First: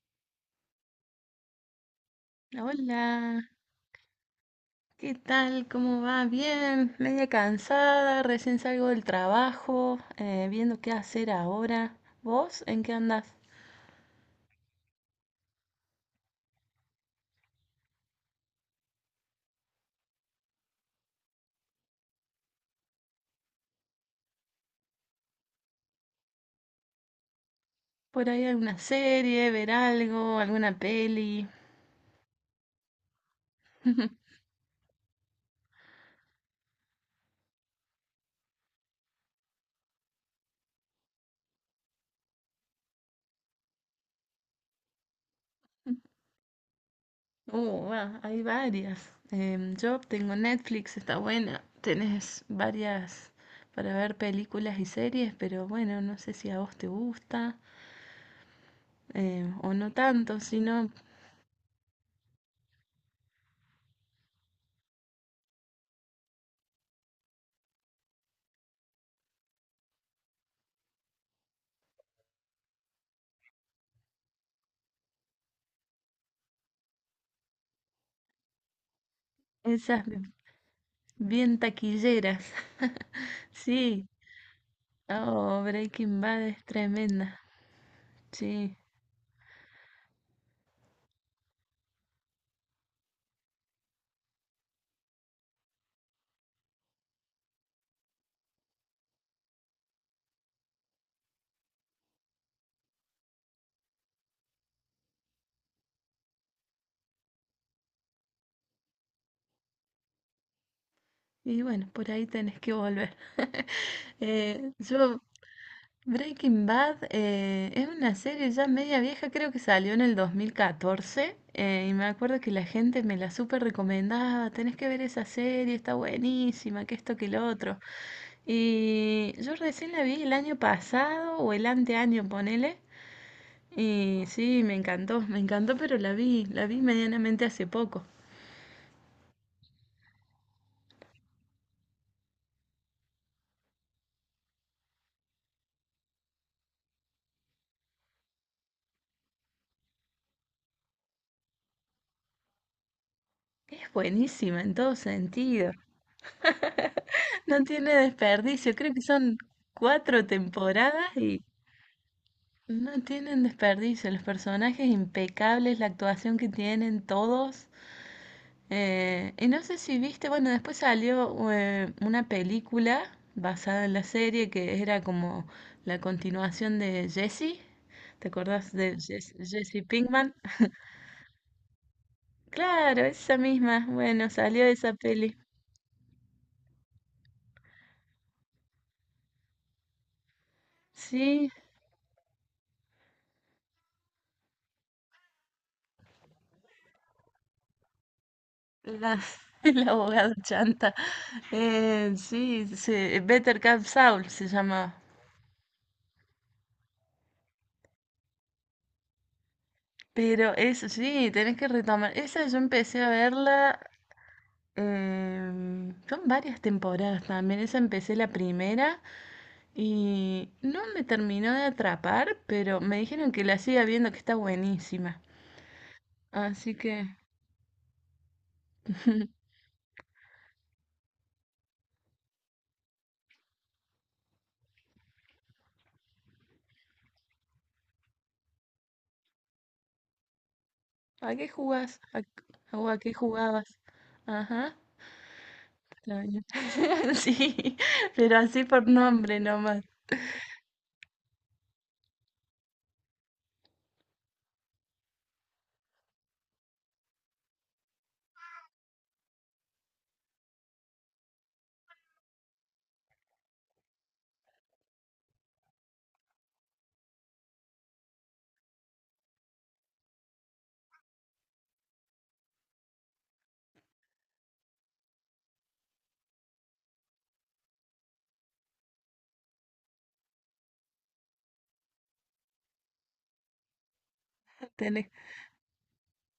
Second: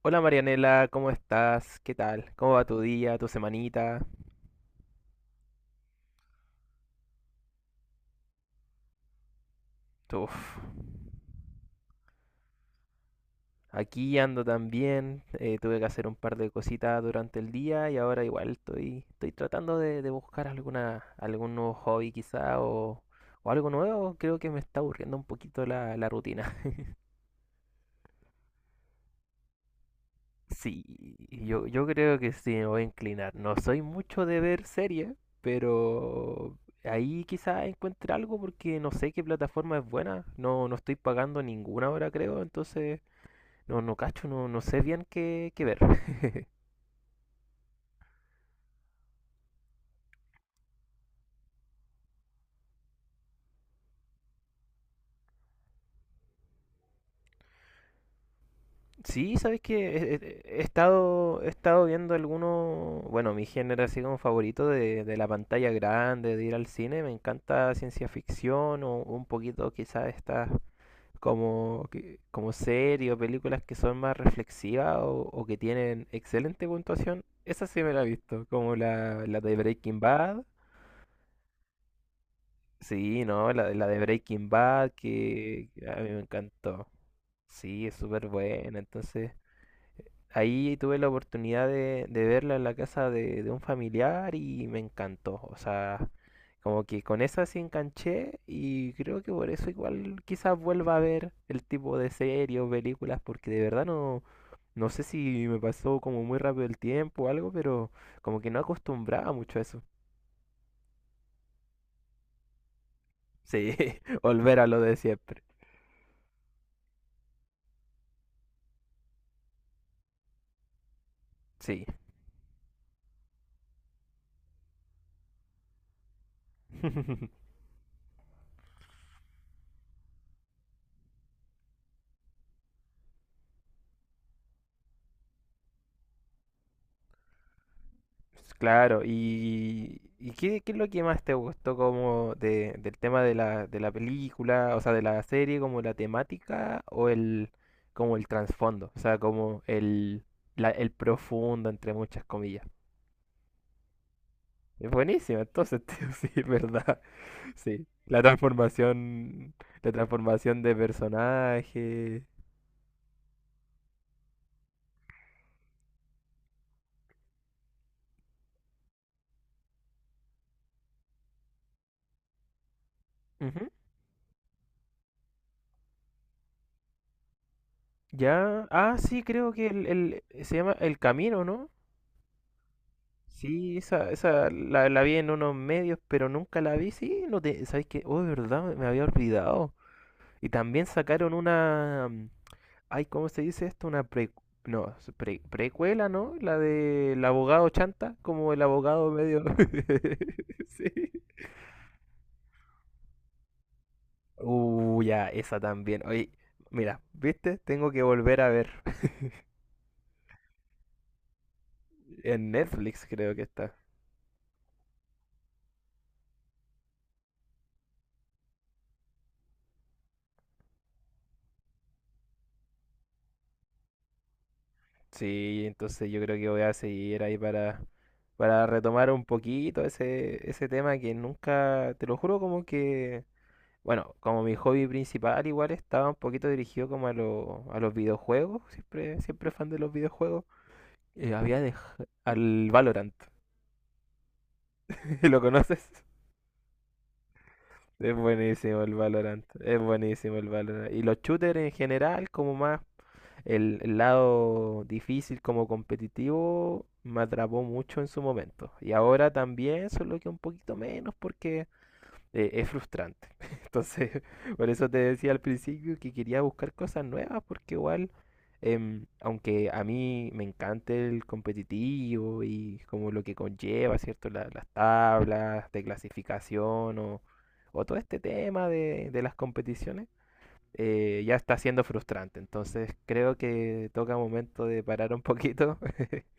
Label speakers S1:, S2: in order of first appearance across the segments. S1: Hola Marianela, ¿cómo estás? ¿Qué tal? ¿Cómo va tu día, tu
S2: Hola,
S1: semanita?
S2: ¿qué tal? ¿Cómo va? Bien, media cansada, recién salgo del trabajo,
S1: Uf,
S2: viendo qué hacer ahora. ¿Vos en qué andás?
S1: aquí ando también. Tuve que hacer un par de cositas durante el día y ahora igual estoy tratando de buscar alguna, algún nuevo hobby quizá o algo nuevo. Creo que me está aburriendo un poquito la rutina.
S2: ¿Por ahí alguna serie, ver algo, alguna
S1: Sí,
S2: peli?
S1: yo creo que sí, me voy a inclinar. No soy mucho de ver series, pero ahí quizás encuentre algo porque no sé qué plataforma es buena. No estoy pagando ninguna ahora, creo, entonces no, no cacho, no, no sé bien qué, qué ver.
S2: Va, hay varias. Yo tengo Netflix, está buena. Tenés varias para ver películas y series, pero bueno, no sé si a vos te gusta
S1: Sí, sabes
S2: o no
S1: que
S2: tanto, sino
S1: he estado viendo algunos, bueno, mi género así como favorito de la pantalla grande, de ir al cine, me encanta ciencia ficción o un poquito quizás estas como, como series o películas que son más reflexivas o que tienen excelente puntuación, esa sí me la he visto, como la de Breaking
S2: esas
S1: Bad.
S2: bien taquilleras.
S1: Sí, no, la de
S2: Sí.
S1: Breaking Bad
S2: Oh,
S1: que a mí me
S2: Breaking Bad es
S1: encantó.
S2: tremenda.
S1: Sí, es súper
S2: Sí.
S1: buena, entonces ahí tuve la oportunidad de verla en la casa de un familiar y me encantó. O sea, como que con esa sí enganché y creo que por eso igual quizás vuelva a ver el tipo de series o películas porque de verdad no, no sé si me pasó como muy rápido el tiempo o algo, pero como que no acostumbraba mucho a eso.
S2: Y bueno, por ahí tenés que volver.
S1: Sí, volver a
S2: Eh,
S1: lo de
S2: yo,
S1: siempre.
S2: Breaking Bad es una serie ya media vieja, creo que salió en el 2014.
S1: Sí.
S2: Eh, y me acuerdo que la gente me la súper recomendaba. Tenés que ver esa serie, está buenísima, que esto, que lo otro. Y yo recién la vi el año pasado o el anteaño, ponele. Y sí, me encantó, pero la vi medianamente hace poco.
S1: Claro, y qué, qué es lo que más te gustó como del tema de de la película, o sea, de la serie, como la temática o el, como el trasfondo, o sea, como el, el profundo, entre muchas comillas.
S2: Es buenísima en
S1: Es
S2: todo
S1: buenísimo,
S2: sentido.
S1: entonces, tío, sí, es verdad,
S2: No
S1: sí.
S2: tiene desperdicio. Creo que son
S1: La
S2: cuatro
S1: transformación de
S2: temporadas y
S1: personaje.
S2: no tienen desperdicio. Los personajes impecables, la actuación que tienen todos. Y no sé si viste, bueno, después salió una película
S1: Ujú.
S2: basada en la serie que era como la continuación de Jessie. ¿Te
S1: Ya,
S2: acordás
S1: ah,
S2: de
S1: sí, creo que
S2: Jesse Pinkman?
S1: el, se llama El Camino, ¿no?
S2: Claro, esa
S1: Sí,
S2: misma. Bueno,
S1: esa
S2: salió de esa
S1: la vi en
S2: peli.
S1: unos medios, pero nunca la vi. Sí, no te, ¿sabes qué? Oh, de verdad, me había olvidado. Y también sacaron
S2: Sí,
S1: una, ay, ¿cómo se dice esto? Una pre, no, es precuela, ¿no? La del abogado Chanta, como el abogado
S2: la,
S1: medio.
S2: el abogado
S1: Sí.
S2: chanta. Sí, Better Call Saul se llama.
S1: Ya, esa también. Oye, mira, ¿viste? Tengo que volver a ver.
S2: Pero eso sí, tenés que retomar. Esa
S1: En
S2: yo empecé
S1: Netflix
S2: a
S1: creo que está.
S2: verla. Em, son varias temporadas también. Esa empecé la primera y no me terminó de atrapar, pero me dijeron que la siga viendo, que está buenísima.
S1: Sí, entonces yo creo que voy a
S2: Así que,
S1: seguir ahí para retomar un poquito ese, ese tema que nunca, te lo juro, como que, bueno, como mi hobby principal igual estaba un poquito dirigido como a, a los videojuegos, siempre, siempre fan de los videojuegos.
S2: ¿a qué
S1: Había
S2: jugás?
S1: dejado al
S2: O a qué
S1: Valorant,
S2: jugabas? Ajá.
S1: ¿lo conoces?
S2: Extraño. Sí,
S1: Es
S2: pero así
S1: buenísimo
S2: por
S1: el
S2: nombre
S1: Valorant, es
S2: nomás.
S1: buenísimo el Valorant. Y los shooters en general, como más el lado difícil como competitivo me atrapó mucho en su momento. Y ahora también, solo que un poquito menos porque es frustrante. Entonces, por eso te decía al principio que quería buscar cosas nuevas porque igual, aunque a mí me encanta el competitivo y como lo que conlleva, ¿cierto? Las tablas de clasificación o todo este tema de las competiciones ya está siendo frustrante. Entonces creo que toca momento de
S2: Tenés,
S1: parar un poquito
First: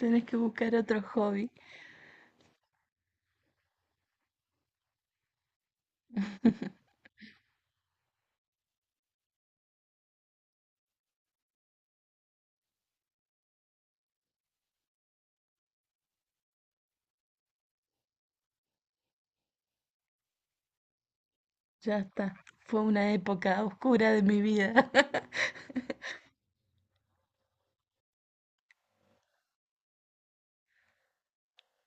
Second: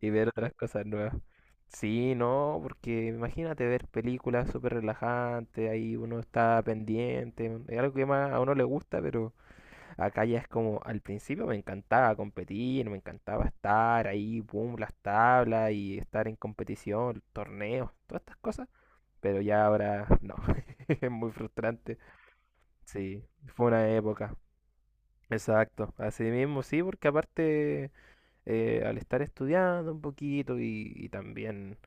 S1: y ver
S2: que
S1: otras
S2: buscar
S1: cosas
S2: otro
S1: nuevas.
S2: hobby.
S1: Sí, no, porque imagínate ver películas súper relajantes, ahí uno está pendiente, es algo que más a uno le gusta, pero acá ya es como, al principio me encantaba competir, me encantaba estar ahí, boom, las tablas y estar en competición, torneos, todas estas cosas, pero ya ahora no, es muy frustrante,
S2: Ya está. Fue una
S1: sí,
S2: época
S1: fue una
S2: oscura de
S1: época.
S2: mi vida.
S1: Exacto, así mismo sí, porque aparte al estar estudiando un poquito y también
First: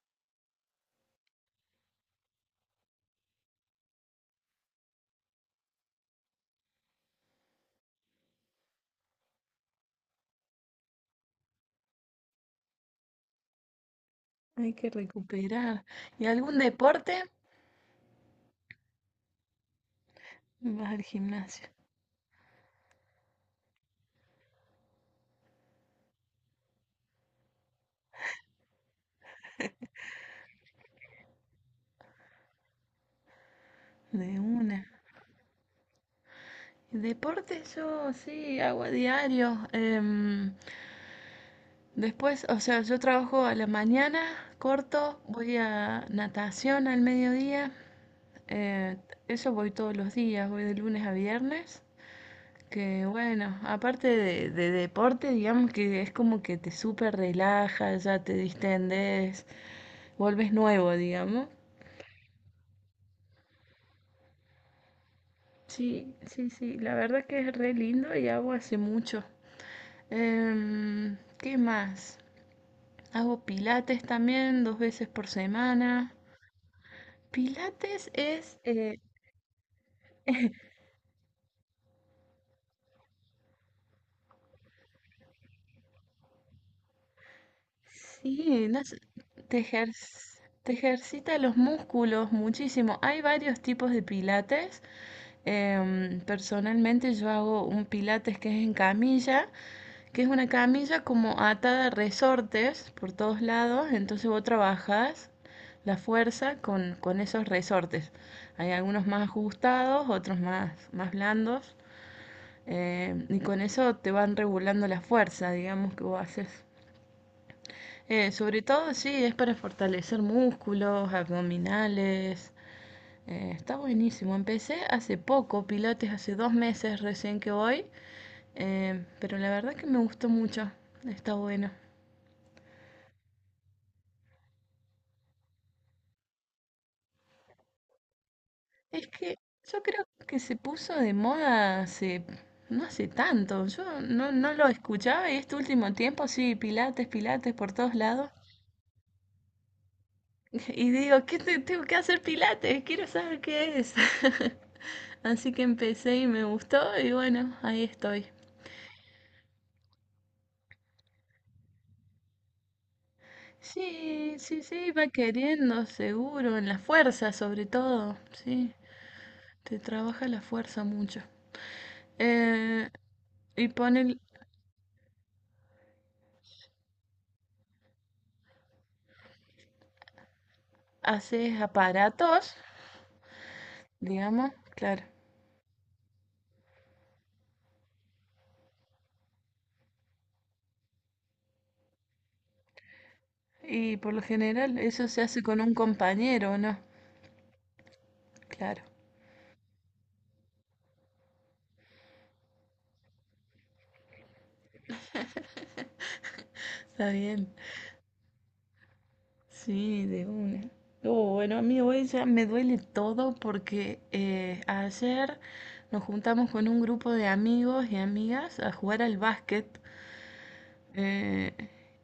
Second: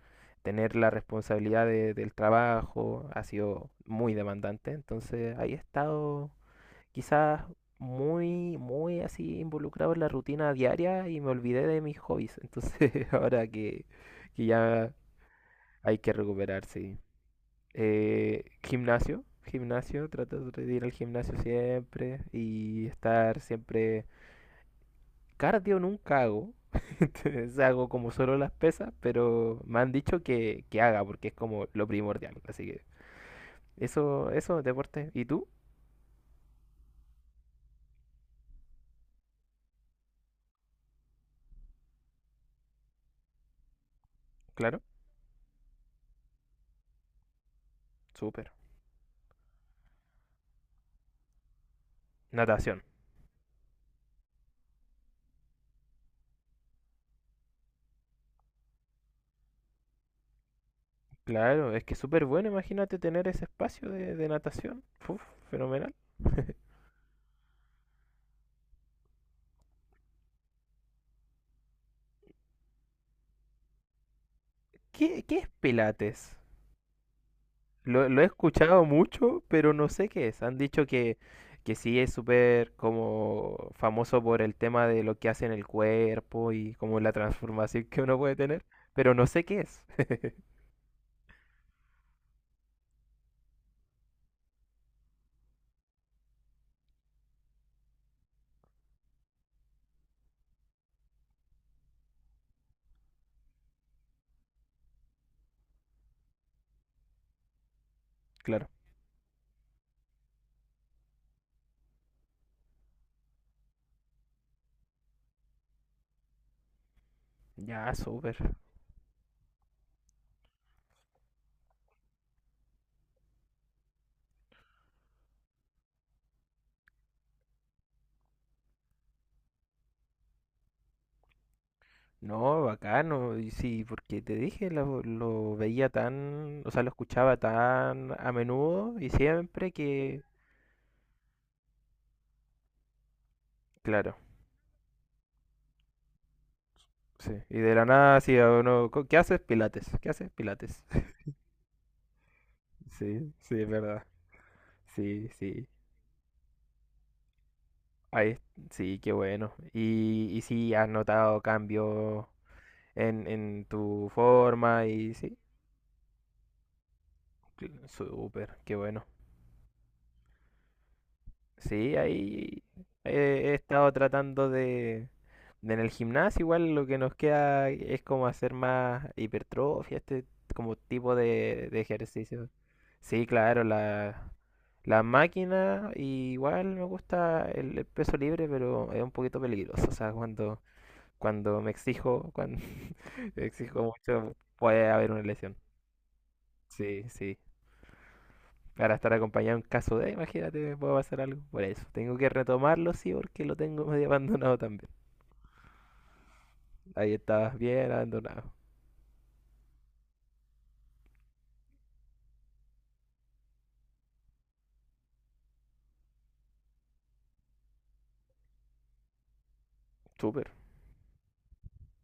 S1: tener la responsabilidad del trabajo ha sido muy demandante, entonces ahí he estado quizás muy, muy así involucrado en la rutina diaria y me olvidé de mis hobbies, entonces ahora que
S2: Hay que
S1: ya
S2: recuperar.
S1: hay que
S2: ¿Y algún
S1: recuperarse. Sí.
S2: deporte?
S1: Gimnasio, gimnasio, trato de ir
S2: Vas
S1: al
S2: al
S1: gimnasio
S2: gimnasio.
S1: siempre y estar siempre. Cardio nunca hago. Entonces hago como solo las pesas, pero me han dicho que haga porque es como lo primordial. Así que eso,
S2: De
S1: eso,
S2: una.
S1: deporte. ¿Y tú?
S2: Deporte yo sí hago a diario. Después, o sea, yo trabajo a la mañana,
S1: Claro,
S2: corto, voy a natación al mediodía.
S1: súper.
S2: eh, eso voy todos los días, voy de lunes a viernes.
S1: Natación.
S2: Que bueno, aparte de deporte, digamos que es como que te súper relajas, ya te distendes, vuelves nuevo, digamos.
S1: Claro, es que es súper bueno, imagínate tener ese espacio de natación. Uf, fenomenal.
S2: Sí, sí, sí, la verdad que es re lindo y hago hace mucho. ¿Qué más? Hago pilates también dos veces
S1: ¿Qué,
S2: por
S1: qué es
S2: semana.
S1: Pilates?
S2: Pilates
S1: Lo he
S2: es,
S1: escuchado mucho, pero no sé qué es. Han dicho que sí es súper como famoso por el tema de lo que hace en el cuerpo y como la transformación que uno puede tener,
S2: sí, no sé,
S1: pero no sé
S2: te
S1: qué es.
S2: ejer- te ejercita los músculos muchísimo. Hay varios tipos de pilates. Em, personalmente yo hago un pilates que es en camilla, que es una camilla como atada a resortes por todos lados, entonces vos trabajas la fuerza con esos resortes.
S1: Claro.
S2: Hay algunos más ajustados, otros más, más blandos, y con eso te van regulando la fuerza, digamos, que vos haces.
S1: Ya, súper.
S2: Sobre todo, sí, es para fortalecer músculos, abdominales, está buenísimo. Empecé hace poco, Pilates, hace dos meses recién que voy, pero la verdad que me gustó mucho. Está bueno.
S1: No, bacano. Y sí, porque te dije, lo veía tan, o sea, lo escuchaba tan a menudo
S2: Es
S1: y
S2: que
S1: siempre
S2: yo creo
S1: que...
S2: que se puso de moda hace, no hace tanto. Yo
S1: Claro,
S2: no, no lo escuchaba y este último tiempo sí, Pilates,
S1: sí.
S2: Pilates
S1: Y
S2: por
S1: de la
S2: todos
S1: nada,
S2: lados.
S1: sí, a uno, ¿Qué haces? Pilates. ¿Qué haces? Pilates.
S2: Y digo, tengo que hacer Pilates? Quiero
S1: Sí,
S2: saber
S1: sí, es
S2: qué es.
S1: verdad. Sí,
S2: Así que
S1: sí.
S2: empecé y me gustó y bueno, ahí estoy.
S1: Ahí, sí, qué bueno. Y sí, has notado cambios en tu
S2: Sí, sí,
S1: forma
S2: sí, va
S1: y sí,
S2: queriendo, seguro, en la fuerza sobre todo,
S1: súper,
S2: sí,
S1: qué bueno.
S2: te trabaja la fuerza mucho.
S1: Sí, ahí
S2: Eh,
S1: he
S2: y
S1: estado
S2: ponen,
S1: tratando de en el gimnasio, igual lo que nos queda es como hacer más hipertrofia, este como tipo
S2: haces
S1: de ejercicio.
S2: aparatos,
S1: Sí, claro, la,
S2: digamos,
S1: la
S2: claro.
S1: máquina y igual me gusta el peso libre, pero es un poquito peligroso, o sea, cuando cuando me exijo, cuando exijo
S2: Y por lo
S1: mucho,
S2: general
S1: puede
S2: eso
S1: haber una
S2: se hace
S1: lesión.
S2: con un compañero, ¿no?
S1: Sí, sí.
S2: Claro,
S1: Para estar acompañado en caso de, imagínate, me puede pasar algo. Por eso, tengo que retomarlo, sí, porque lo tengo medio abandonado también.
S2: está
S1: Ahí
S2: bien.
S1: estabas bien abandonado.
S2: Sí, de una. Oh, bueno, a mí hoy ya me duele todo porque ayer nos juntamos con un grupo de amigos y amigas a jugar al básquet.
S1: Súper.
S2: Eh,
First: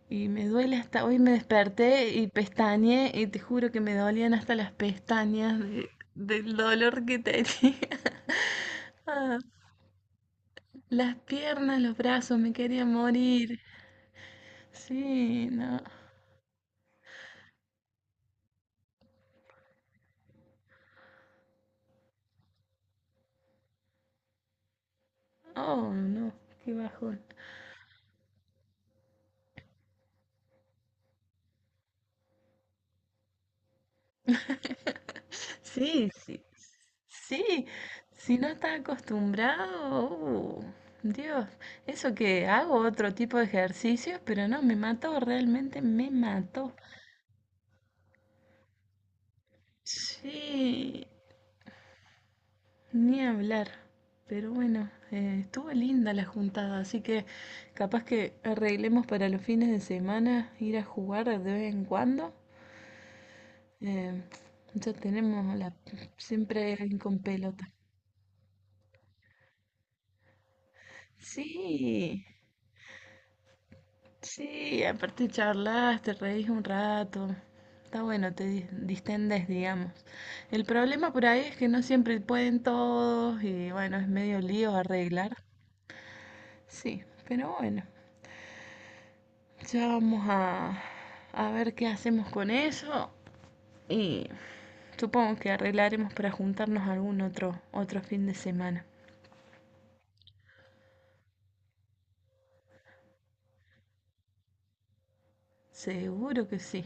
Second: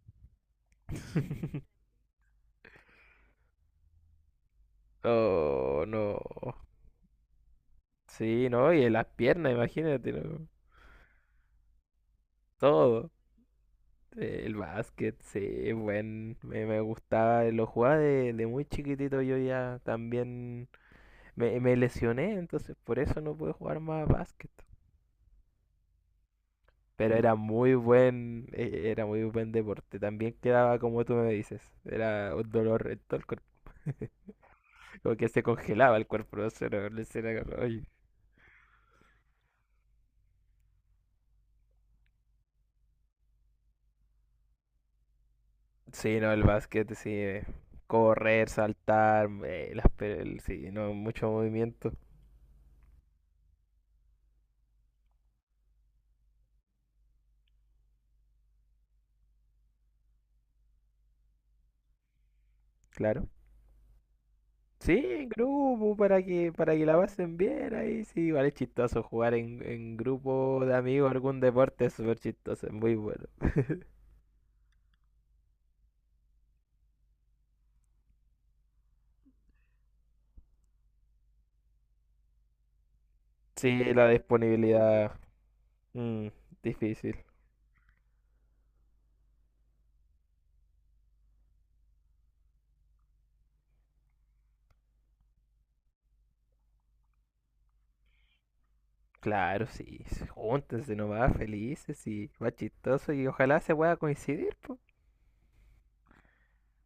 S2: y me duele hasta hoy, me desperté y pestañeé y te juro que me dolían hasta las pestañas
S1: Oh,
S2: del
S1: no.
S2: dolor que tenía.
S1: Sí, no, y las
S2: Ah,
S1: piernas, imagínate, ¿no?
S2: las piernas, los brazos, me quería
S1: Todo.
S2: morir.
S1: El básquet,
S2: Sí,
S1: sí,
S2: no.
S1: buen. Me gustaba, lo jugaba de muy chiquitito. Yo ya también me lesioné, entonces por eso no pude jugar más básquet.
S2: Oh, no, qué
S1: Pero
S2: bajón.
S1: era muy era muy buen deporte. También quedaba como tú me dices. Era un dolor en todo el cuerpo. Como que se congelaba el
S2: Sí,
S1: cuerpo.
S2: sí.
S1: No sé, no sé, era como,
S2: Sí,
S1: "Ay".
S2: si no estás acostumbrado, Dios, eso que hago otro tipo de ejercicios, pero no, me mató, realmente me
S1: Sí, no, el
S2: mató.
S1: básquet, sí. Correr, saltar, las, sí, no,
S2: Sí,
S1: mucho movimiento,
S2: ni hablar. Pero bueno, estuvo linda la juntada, así que capaz que arreglemos para los fines de semana ir a jugar de vez en cuando.
S1: claro.
S2: Eh,
S1: Sí,
S2: ya
S1: en
S2: tenemos la
S1: grupo, para
S2: siempre
S1: que la
S2: alguien con
S1: pasen
S2: pelota.
S1: bien ahí, sí, vale, es chistoso jugar en grupo de amigos, algún deporte es súper
S2: Sí,
S1: chistoso, es muy bueno.
S2: sí, aparte charlas, te reís un rato. Está bueno, distendes, digamos. El problema por ahí es que no siempre pueden todos y
S1: Sí,
S2: bueno,
S1: la
S2: es medio lío
S1: disponibilidad,
S2: arreglar.
S1: mm,
S2: Sí,
S1: difícil.
S2: pero bueno. Ya vamos a, a ver qué hacemos con eso y supongo que arreglaremos para juntarnos algún otro, otro fin de semana.
S1: Claro, sí, sí, júntense nomás, felices y más chistoso y ojalá se pueda coincidir, po.
S2: Seguro que sí.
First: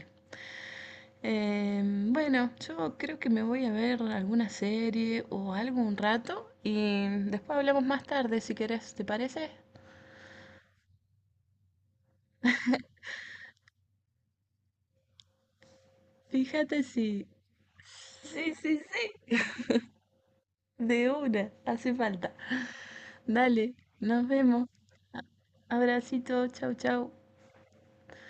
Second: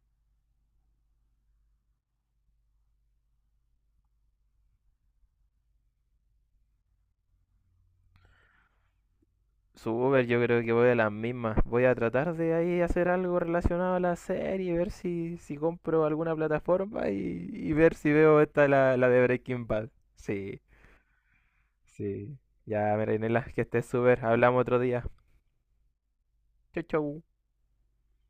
S2: Eh, bueno, yo creo que me voy a ver alguna serie o algo un rato y después hablamos más tarde si querés, ¿te parece?
S1: Super, yo creo que voy a las mismas. Voy a tratar de ahí hacer algo relacionado a la serie, ver si, si compro alguna
S2: Fíjate
S1: plataforma
S2: si...
S1: y ver si veo
S2: Sí,
S1: esta,
S2: sí,
S1: la de
S2: sí.
S1: Breaking Bad. Sí,
S2: De una, hace falta.
S1: sí. Ya, Merenela, que
S2: Dale,
S1: estés súper.
S2: nos
S1: Hablamos
S2: vemos.
S1: otro día.
S2: A- Abracito, chau,
S1: Chau,
S2: chau.
S1: chau.